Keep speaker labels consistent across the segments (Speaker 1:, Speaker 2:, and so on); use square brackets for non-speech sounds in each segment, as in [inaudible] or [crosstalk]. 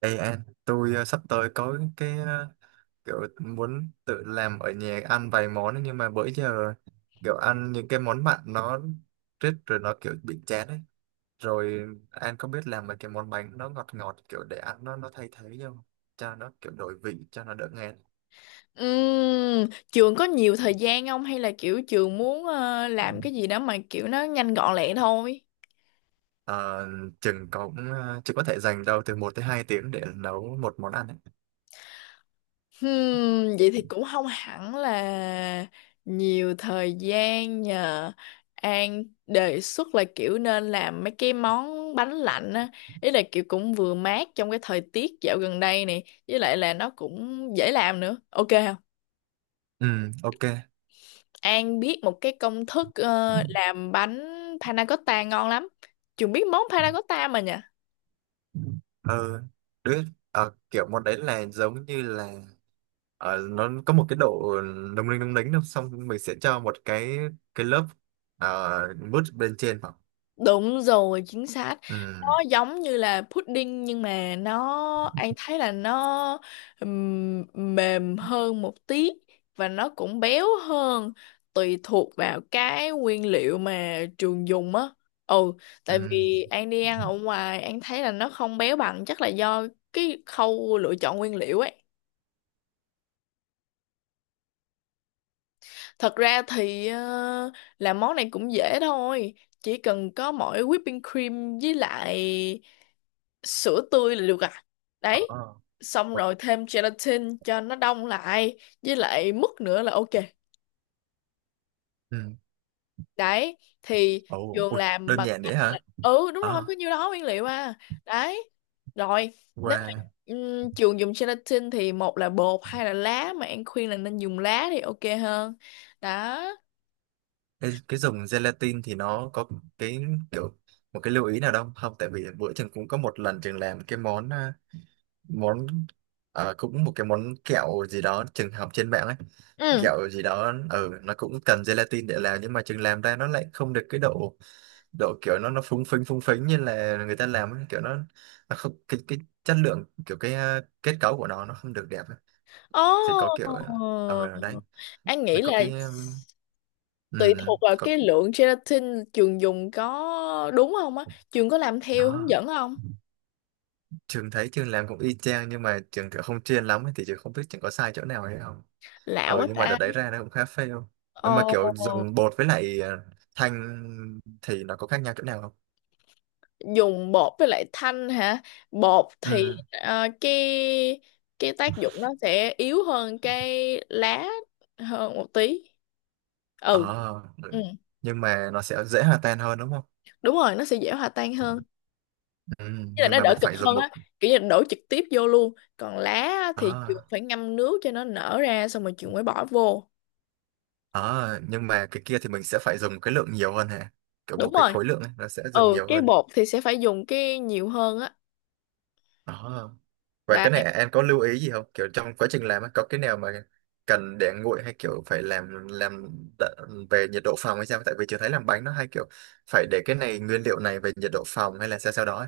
Speaker 1: Ê anh, tôi sắp tới có cái kiểu muốn tự làm ở nhà ăn vài món ấy, nhưng mà bữa giờ kiểu ăn những cái món mặn nó rít rồi nó kiểu bị chán ấy. Rồi anh có biết làm mấy cái món bánh nó ngọt ngọt kiểu để ăn nó thay thế không? Cho nó kiểu đổi vị, cho nó đỡ ngán.
Speaker 2: Ừm, trường có nhiều thời gian không hay là kiểu trường muốn làm cái gì đó mà kiểu nó nhanh gọn lẹ thôi?
Speaker 1: Ờ, chừng có cũng chỉ có thể dành đâu từ 1 tới 2 tiếng để nấu một món ăn ấy.
Speaker 2: Vậy thì cũng không hẳn là nhiều thời gian nhờ. An đề xuất là kiểu nên làm mấy cái món bánh lạnh á, ý là kiểu cũng vừa mát trong cái thời tiết dạo gần đây này với lại là nó cũng dễ làm nữa, ok không?
Speaker 1: Ừ, ok.
Speaker 2: An biết một cái công thức làm bánh panna cotta ngon lắm. Trường biết món panna cotta mà nhỉ.
Speaker 1: Ờ, đứa Kiểu món đấy là giống như là nó có một cái độ lung linh lung lính đâu, xong mình sẽ cho một cái lớp mút bên trên vào.
Speaker 2: Đúng rồi, chính xác.
Speaker 1: Ừ,
Speaker 2: Nó giống như là pudding nhưng mà nó anh thấy là nó mềm hơn một tí và nó cũng béo hơn tùy thuộc vào cái nguyên liệu mà trường dùng á. Ừ,
Speaker 1: ừ,
Speaker 2: tại vì anh đi ăn ở ngoài anh thấy là nó không béo bằng, chắc là do cái khâu lựa chọn nguyên liệu ấy. Thật ra thì làm món này cũng dễ thôi. Chỉ cần có mỗi whipping cream với lại sữa tươi là được à.
Speaker 1: ờ,
Speaker 2: Đấy. Xong
Speaker 1: ờ,
Speaker 2: rồi thêm gelatin cho nó đông lại. Với lại mứt nữa là ok.
Speaker 1: ừ.
Speaker 2: Đấy. Thì
Speaker 1: Ồ,
Speaker 2: Trường
Speaker 1: ui,
Speaker 2: làm
Speaker 1: đơn
Speaker 2: bằng
Speaker 1: giản
Speaker 2: cách
Speaker 1: vậy hả?
Speaker 2: là. Ừ đúng rồi,
Speaker 1: Ờ
Speaker 2: có nhiêu đó nguyên liệu à. Đấy. Rồi. Nếu mà
Speaker 1: qua
Speaker 2: Trường dùng gelatin thì một là bột hay là lá. Mà An khuyên là nên dùng lá thì ok hơn. Đó.
Speaker 1: Cái dùng gelatin thì nó có cái kiểu một cái lưu ý nào đâu không? Tại vì bữa trường cũng có một lần trường làm cái món à, món ờ, cũng một cái món kẹo gì đó trường học trên mạng ấy,
Speaker 2: Ừ.
Speaker 1: kẹo gì đó, ừ, nó cũng cần gelatin để làm, nhưng mà trường làm ra nó lại không được cái độ, độ kiểu nó phúng phính như là người ta làm ấy. Kiểu nó không cái cái chất lượng, kiểu cái kết cấu của nó không được đẹp ấy.
Speaker 2: Ồ,
Speaker 1: Thì có kiểu ở đấy
Speaker 2: An
Speaker 1: là
Speaker 2: nghĩ
Speaker 1: có
Speaker 2: là
Speaker 1: cái
Speaker 2: tùy thuộc vào
Speaker 1: có
Speaker 2: cái lượng gelatin trường dùng có đúng không á, trường có làm theo hướng
Speaker 1: nó
Speaker 2: dẫn không?
Speaker 1: trường thấy trường làm cũng y chang, nhưng mà trường kiểu không chuyên lắm ấy, thì trường không biết trường có sai chỗ nào hay không.
Speaker 2: Lạ
Speaker 1: Ừ,
Speaker 2: quá
Speaker 1: nhưng mà đợt
Speaker 2: ta.
Speaker 1: đấy ra nó cũng khá fail. Mà
Speaker 2: Ồ,
Speaker 1: kiểu dùng bột với lại thanh thì nó có khác nhau chỗ nào không?
Speaker 2: dùng bột với lại thanh hả? Bột thì
Speaker 1: Ừ,
Speaker 2: cái tác dụng nó sẽ yếu hơn cái lá hơn một tí. Ừ,
Speaker 1: ờ, ừ.
Speaker 2: ừ,
Speaker 1: Nhưng mà nó sẽ dễ hòa tan hơn đúng không?
Speaker 2: đúng rồi, nó sẽ dễ hòa tan hơn.
Speaker 1: Ừ,
Speaker 2: Thế là
Speaker 1: nhưng
Speaker 2: nó
Speaker 1: mà
Speaker 2: đỡ
Speaker 1: mình
Speaker 2: cực
Speaker 1: phải dùng
Speaker 2: hơn
Speaker 1: một.
Speaker 2: á, kiểu như đổ trực tiếp vô luôn. Còn lá á, thì trường
Speaker 1: À,
Speaker 2: phải ngâm nước cho nó nở ra xong rồi trường mới bỏ vô,
Speaker 1: à, nhưng mà cái kia thì mình sẽ phải dùng cái lượng nhiều hơn hả? Kiểu một
Speaker 2: đúng
Speaker 1: cái
Speaker 2: rồi.
Speaker 1: khối lượng ấy, nó sẽ dùng
Speaker 2: Ừ,
Speaker 1: nhiều
Speaker 2: cái
Speaker 1: hơn.
Speaker 2: bột thì sẽ phải dùng cái nhiều hơn á.
Speaker 1: À. Và
Speaker 2: Đấy.
Speaker 1: cái này em có lưu ý gì không? Kiểu trong quá trình làm ấy, có cái nào mà cần để nguội hay kiểu phải làm về nhiệt độ phòng hay sao? Tại vì chưa thấy làm bánh nó hay kiểu phải để cái này, nguyên liệu này về nhiệt độ phòng hay là sao sao đó ấy.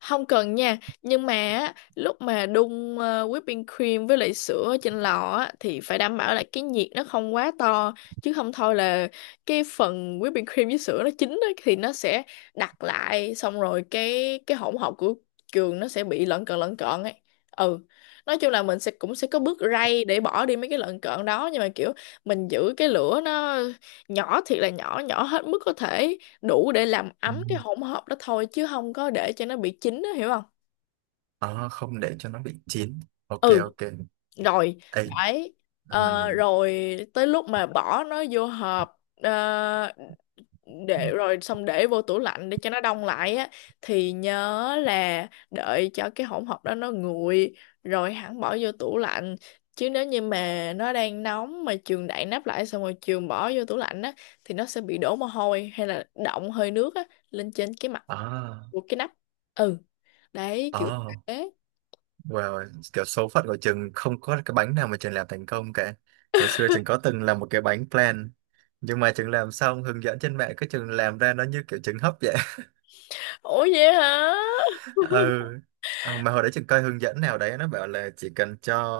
Speaker 2: Không cần nha, nhưng mà á, lúc mà đun whipping cream với lại sữa trên lò á, thì phải đảm bảo là cái nhiệt nó không quá to, chứ không thôi là cái phần whipping cream với sữa nó chín á, thì nó sẽ đặc lại xong rồi cái hỗn hợp của trường nó sẽ bị lợn cợn ấy. Ừ, nói chung là mình sẽ cũng sẽ có bước rây để bỏ đi mấy cái lợn cợn đó, nhưng mà kiểu mình giữ cái lửa nó nhỏ thiệt là nhỏ, nhỏ hết mức có thể đủ để làm
Speaker 1: Ừ.
Speaker 2: ấm cái hỗn hợp đó thôi chứ không có để cho nó bị chín đó, hiểu không?
Speaker 1: À, không để cho nó bị chín. Ok,
Speaker 2: Ừ.
Speaker 1: ok.
Speaker 2: Rồi.
Speaker 1: Ê.
Speaker 2: Đấy.
Speaker 1: Ừ.
Speaker 2: Rồi tới lúc mà bỏ nó vô hộp để rồi xong để vô tủ lạnh để cho nó đông lại á, thì nhớ là đợi cho cái hỗn hợp đó nó nguội rồi hẳn bỏ vô tủ lạnh, chứ nếu như mà nó đang nóng mà trường đậy nắp lại xong rồi trường bỏ vô tủ lạnh á, thì nó sẽ bị đổ mồ hôi hay là đọng hơi nước á lên trên cái mặt
Speaker 1: À.
Speaker 2: của cái nắp. Ừ, đấy kiểu
Speaker 1: À.
Speaker 2: thế.
Speaker 1: Wow, kiểu số phận của Trường không có cái bánh nào mà Trường làm thành công cả. Hồi xưa Trường có từng làm một cái bánh plan, nhưng mà Trường làm xong hướng dẫn trên mạng, cái Trường làm ra nó như kiểu trứng hấp vậy.
Speaker 2: Ủa vậy hả?
Speaker 1: [laughs]
Speaker 2: [laughs]
Speaker 1: Ừ. Mà hồi đấy Trường coi hướng dẫn nào đấy nó bảo là chỉ cần cho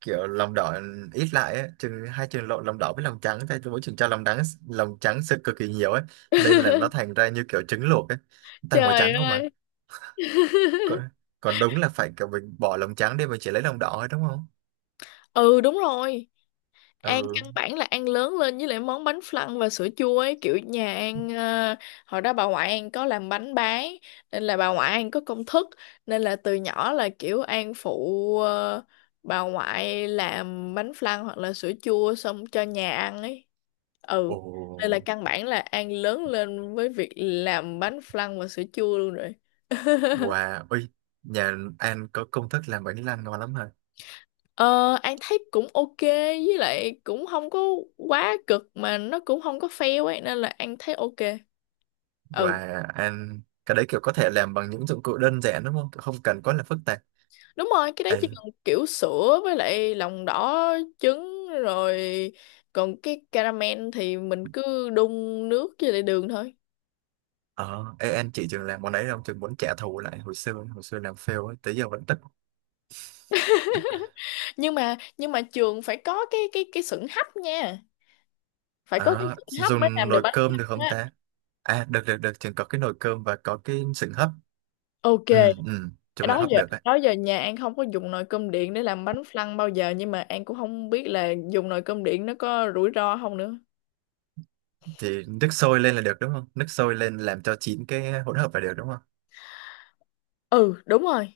Speaker 1: kiểu lòng đỏ ít lại ấy. Trường lộn lòng đỏ với lòng trắng, thôi mỗi trường cho lòng trắng, lòng trắng sự cực kỳ nhiều ấy, nên là nó thành ra như kiểu trứng luộc ấy, toàn màu
Speaker 2: Trời
Speaker 1: trắng không mà.
Speaker 2: ơi. [laughs]
Speaker 1: Còn, còn đúng là phải kiểu mình bỏ lòng trắng đi, mình chỉ lấy lòng đỏ thôi đúng không?
Speaker 2: Ừ đúng rồi. An
Speaker 1: Ừ.
Speaker 2: căn bản là An lớn lên với lại món bánh flan và sữa chua ấy, kiểu nhà An hồi đó bà ngoại An có làm bánh bán, nên là bà ngoại An có công thức, nên là từ nhỏ là kiểu An phụ bà ngoại làm bánh flan hoặc là sữa chua xong cho nhà ăn ấy. Ừ,
Speaker 1: Ồ,
Speaker 2: nên là căn bản là An lớn lên với việc làm bánh flan và sữa chua luôn rồi. [laughs]
Speaker 1: wow, ui, nhà anh có công thức làm bánh lan ngon lắm hả?
Speaker 2: Ờ, An thấy cũng ok, với lại cũng không có quá cực mà nó cũng không có fail ấy, nên là An thấy ok. Ừ,
Speaker 1: Wow, anh, cái đấy kiểu có thể làm bằng những dụng cụ đơn giản đúng không? Không cần quá là phức tạp.
Speaker 2: đúng rồi, cái đấy
Speaker 1: Ê,
Speaker 2: chỉ cần kiểu sữa với lại lòng đỏ trứng rồi, còn cái caramel thì mình cứ đun nước với lại đường thôi.
Speaker 1: ờ, ê, anh chị trường làm món đấy không? Trường muốn trả thù lại hồi xưa làm fail ấy, tới giờ vẫn tức.
Speaker 2: Nhưng mà trường phải có cái sửng hấp nha. Phải có cái
Speaker 1: Ờ,
Speaker 2: sửng hấp mới
Speaker 1: dùng
Speaker 2: làm được
Speaker 1: nồi
Speaker 2: bánh
Speaker 1: cơm được
Speaker 2: căn
Speaker 1: không
Speaker 2: á.
Speaker 1: ta? À, được, được, được, trường có cái nồi cơm và có cái sừng hấp.
Speaker 2: Ok,
Speaker 1: Ừ, ừ, chung là
Speaker 2: đó
Speaker 1: hấp
Speaker 2: giờ
Speaker 1: được đấy.
Speaker 2: đó giờ nhà An không có dùng nồi cơm điện để làm bánh flan bao giờ, nhưng mà An cũng không biết là dùng nồi cơm điện nó có rủi ro không nữa.
Speaker 1: Thì nước sôi lên là được đúng không? Nước sôi lên làm cho chín cái hỗn hợp là được đúng không?
Speaker 2: Ừ đúng rồi.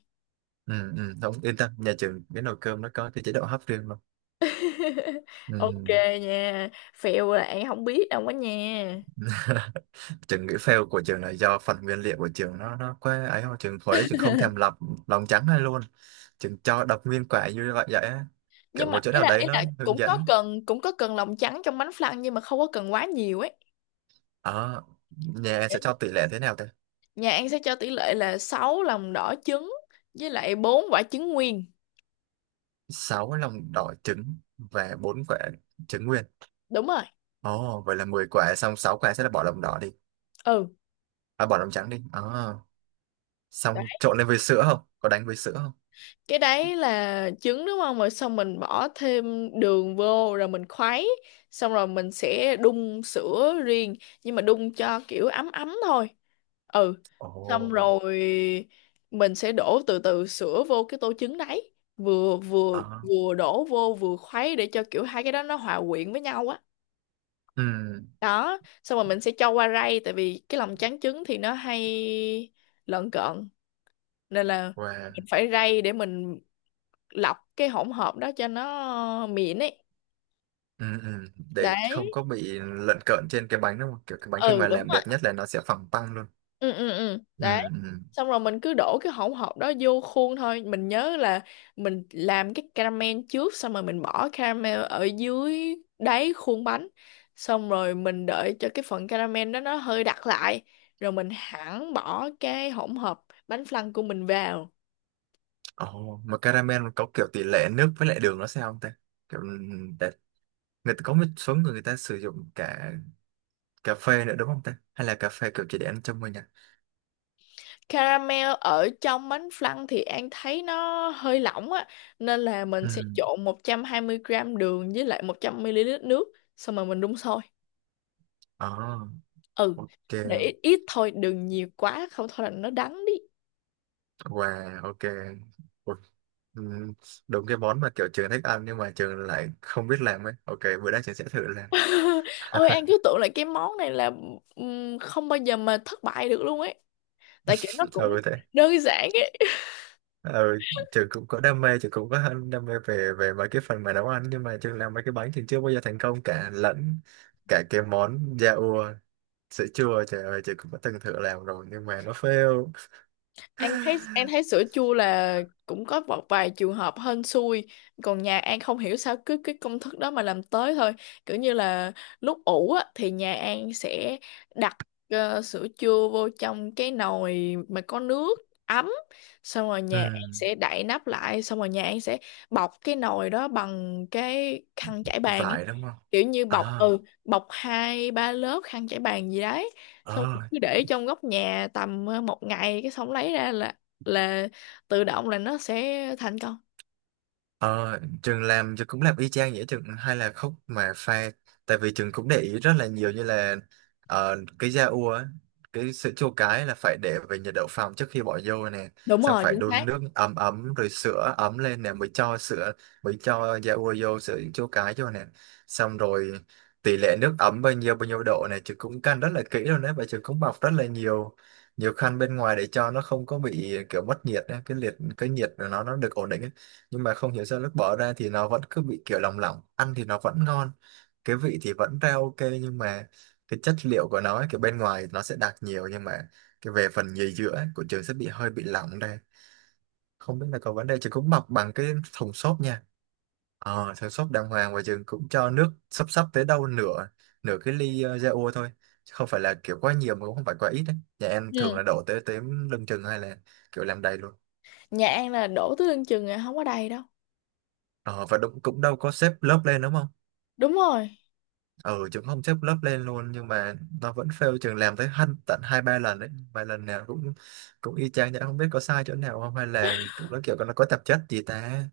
Speaker 1: Ừ, ừ. Không yên tâm, nhà trường cái nồi cơm nó có cái chế độ hấp riêng luôn.
Speaker 2: [laughs] Ok
Speaker 1: Ừ.
Speaker 2: nha, phèo là An không biết đâu quá nha.
Speaker 1: [laughs] Trường nghĩ fail của trường là do phần nguyên liệu của trường nó quá ấy không, trường hồi đấy trường không thèm lọc lòng trắng hay luôn, trường cho đập nguyên quả như vậy vậy á.
Speaker 2: Nhưng
Speaker 1: Kiểu
Speaker 2: mà
Speaker 1: một chỗ
Speaker 2: ý
Speaker 1: nào
Speaker 2: là
Speaker 1: đấy
Speaker 2: ý
Speaker 1: nó
Speaker 2: là
Speaker 1: hướng
Speaker 2: cũng có
Speaker 1: dẫn.
Speaker 2: cần cũng có cần lòng trắng trong bánh flan nhưng mà không có cần quá nhiều ấy.
Speaker 1: ờ Nhà em sẽ cho tỷ lệ thế nào thế?
Speaker 2: Nhà An sẽ cho tỷ lệ là 6 lòng đỏ trứng với lại 4 quả trứng nguyên,
Speaker 1: 6 lòng đỏ trứng và 4 quả trứng nguyên.
Speaker 2: đúng rồi.
Speaker 1: Ồ, vậy là 10 quả, xong 6 quả sẽ là bỏ lòng đỏ đi.
Speaker 2: Ừ,
Speaker 1: À, bỏ lòng trắng đi. Ờ Xong trộn lên với sữa, không có đánh với sữa không?
Speaker 2: cái đấy là trứng đúng không, rồi xong mình bỏ thêm đường vô rồi mình khuấy, xong rồi mình sẽ đun sữa riêng, nhưng mà đun cho kiểu ấm ấm thôi. Ừ,
Speaker 1: Ồ.
Speaker 2: xong rồi mình sẽ đổ từ từ sữa vô cái tô trứng đấy, vừa vừa
Speaker 1: Ờ.
Speaker 2: vừa đổ vô vừa khuấy để cho kiểu hai cái đó nó hòa quyện với nhau á.
Speaker 1: Ừ.
Speaker 2: Đó, xong rồi mình sẽ cho qua rây tại vì cái lòng trắng trứng thì nó hay lợn cợn, nên là
Speaker 1: Wow.
Speaker 2: mình phải rây để mình lọc cái hỗn hợp đó cho nó mịn ấy.
Speaker 1: Ừ, ừ. Để không
Speaker 2: Đấy.
Speaker 1: có bị lận cợn trên cái bánh đúng không, kiểu cái bánh khi
Speaker 2: Ừ
Speaker 1: mà
Speaker 2: đúng
Speaker 1: làm
Speaker 2: rồi.
Speaker 1: đẹp nhất là nó sẽ phẳng tăng luôn.
Speaker 2: Ừ ừ ừ.
Speaker 1: Ừ,
Speaker 2: Đấy.
Speaker 1: ừ.
Speaker 2: Xong rồi mình cứ đổ cái hỗn hợp đó vô khuôn thôi, mình nhớ là mình làm cái caramel trước, xong rồi mình bỏ caramel ở dưới đáy khuôn bánh, xong rồi mình đợi cho cái phần caramel đó nó hơi đặc lại rồi mình hẳn bỏ cái hỗn hợp bánh flan của mình vào.
Speaker 1: Ồ, mà caramel có kiểu tỷ lệ nước với lại đường nó sao không ta? Kiểu, ừ, để, người ta có một số người người ta sử dụng cả cà phê nữa đúng không ta, hay là cà phê kiểu chỉ để ăn trong mình à?
Speaker 2: Caramel ở trong bánh flan thì An thấy nó hơi lỏng á, nên là mình
Speaker 1: Ừ.
Speaker 2: sẽ trộn 120 gram đường với lại 100 ml nước xong rồi mình đun sôi.
Speaker 1: Ồ.
Speaker 2: Ừ,
Speaker 1: Ok.
Speaker 2: để ít, ít thôi, đừng nhiều quá không thôi là nó đắng đi.
Speaker 1: Wow, ok. Ủa, ừ, đúng cái món mà kiểu trường thích ăn nhưng mà trường lại không biết làm ấy. Ok, bữa nay trường sẽ thử làm.
Speaker 2: [laughs] Ôi An cứ
Speaker 1: [laughs]
Speaker 2: tưởng là cái món này là không bao giờ mà thất bại được luôn ấy. Tại kiểu nó
Speaker 1: Ừ
Speaker 2: cũng
Speaker 1: thế.
Speaker 2: đơn giản.
Speaker 1: Ừ, trường cũng có đam mê, trường cũng có hơn đam mê về về mấy cái phần mà nấu ăn, nhưng mà trường làm mấy cái bánh trường chưa bao giờ thành công cả, lẫn cả cái món da ua, sữa chua, trời ơi trường cũng đã từng thử làm rồi nhưng mà nó fail.
Speaker 2: An
Speaker 1: [laughs]
Speaker 2: thấy An thấy sữa chua là cũng có một vài trường hợp hên xui, còn nhà An không hiểu sao cứ cái công thức đó mà làm tới thôi, kiểu như là lúc ủ á, thì nhà An sẽ đặt sữa chua vô trong cái nồi mà có nước ấm, xong rồi
Speaker 1: Ừ,
Speaker 2: nhà An sẽ đậy nắp lại xong rồi nhà An sẽ bọc cái nồi đó bằng cái khăn trải bàn ấy,
Speaker 1: vải đúng không?
Speaker 2: kiểu như bọc
Speaker 1: À,
Speaker 2: ừ bọc hai ba lớp khăn trải bàn gì đấy, xong
Speaker 1: ờ.
Speaker 2: rồi cứ để trong góc nhà tầm một ngày cái xong lấy ra là là tự động là nó sẽ thành công.
Speaker 1: Ờ, Trường làm, Trường cũng làm y chang vậy, Trường hay là khúc mà pha, tại vì Trường cũng để ý rất là nhiều như là cái da ua á, cái sữa chua cái là phải để về nhiệt độ phòng trước khi bỏ vô nè,
Speaker 2: Đúng
Speaker 1: xong
Speaker 2: rồi,
Speaker 1: phải
Speaker 2: chính
Speaker 1: đun
Speaker 2: xác.
Speaker 1: nước ấm ấm rồi sữa ấm lên nè, mới cho sữa, mới cho da ua vô sữa chua cái vô nè, xong rồi tỷ lệ nước ấm bao nhiêu độ này Trường cũng căn rất là kỹ luôn đấy, và Trường cũng bọc rất là nhiều, nhiều khăn bên ngoài để cho nó không có bị kiểu mất nhiệt á, cái nhiệt của nó được ổn định á, nhưng mà không hiểu sao lúc bỏ ra thì nó vẫn cứ bị kiểu lòng lỏng, ăn thì nó vẫn ngon, cái vị thì vẫn ra ok, nhưng mà cái chất liệu của nó ấy, kiểu bên ngoài nó sẽ đặc nhiều, nhưng mà cái về phần nhì giữa ấy, của trường sẽ bị hơi bị lỏng đây. Không biết là có vấn đề, trường cũng bọc bằng cái thùng xốp nha, thùng xốp đàng hoàng, và trường cũng cho nước sắp sắp tới đâu nửa nửa cái ly ra thôi. Chứ không phải là kiểu quá nhiều mà cũng không phải quá ít đấy, nhà em thường
Speaker 2: Ừ.
Speaker 1: là đổ tới tới lưng chừng hay là kiểu làm đầy luôn.
Speaker 2: Nhà An là đổ tới lưng chừng à, không có đầy đâu,
Speaker 1: Ờ và đúng, cũng đâu có xếp lớp lên đúng không?
Speaker 2: đúng rồi.
Speaker 1: Ừ, chúng không xếp lớp lên luôn, nhưng mà nó vẫn fail, trường làm tới tận hai ba lần đấy, và lần nào cũng cũng y chang vậy, không biết có sai chỗ nào không, hay là kiểu nó, kiểu nó có tạp chất gì ta.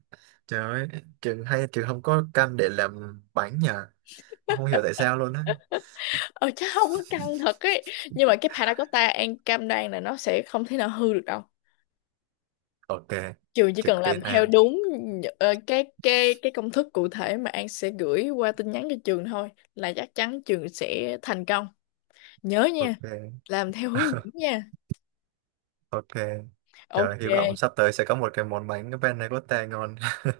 Speaker 1: Trời ơi, trường hay, trường không có căn để làm bánh nhờ, không hiểu tại sao luôn á.
Speaker 2: Ờ Chắc không có căng thật ấy, nhưng mà cái panna cotta An cam đoan là nó sẽ không thể nào hư được đâu.
Speaker 1: Ok.
Speaker 2: Trường chỉ cần
Speaker 1: Trực
Speaker 2: làm
Speaker 1: tiên
Speaker 2: theo
Speaker 1: an.
Speaker 2: đúng cái công thức cụ thể mà An sẽ gửi qua tin nhắn cho trường thôi là chắc chắn trường sẽ thành công. Nhớ nha,
Speaker 1: Ok.
Speaker 2: làm theo hướng dẫn
Speaker 1: [laughs]
Speaker 2: nha.
Speaker 1: Ok. Trời,
Speaker 2: Ok.
Speaker 1: hy vọng sắp tới sẽ có một cái món bánh bên này có tè ngon.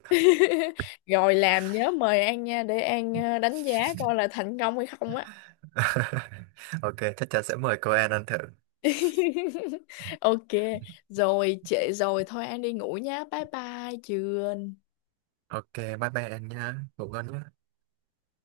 Speaker 2: [laughs] Rồi làm nhớ mời An nha để An đánh giá coi là thành công hay không á.
Speaker 1: [laughs] Ok, chắc chắn sẽ mời cô An ăn thử.
Speaker 2: [laughs] Ok. Rồi trễ rồi thôi An đi ngủ nhá, bye bye chưa?
Speaker 1: Ok. Bye bye An nha, ngủ ngon nhé.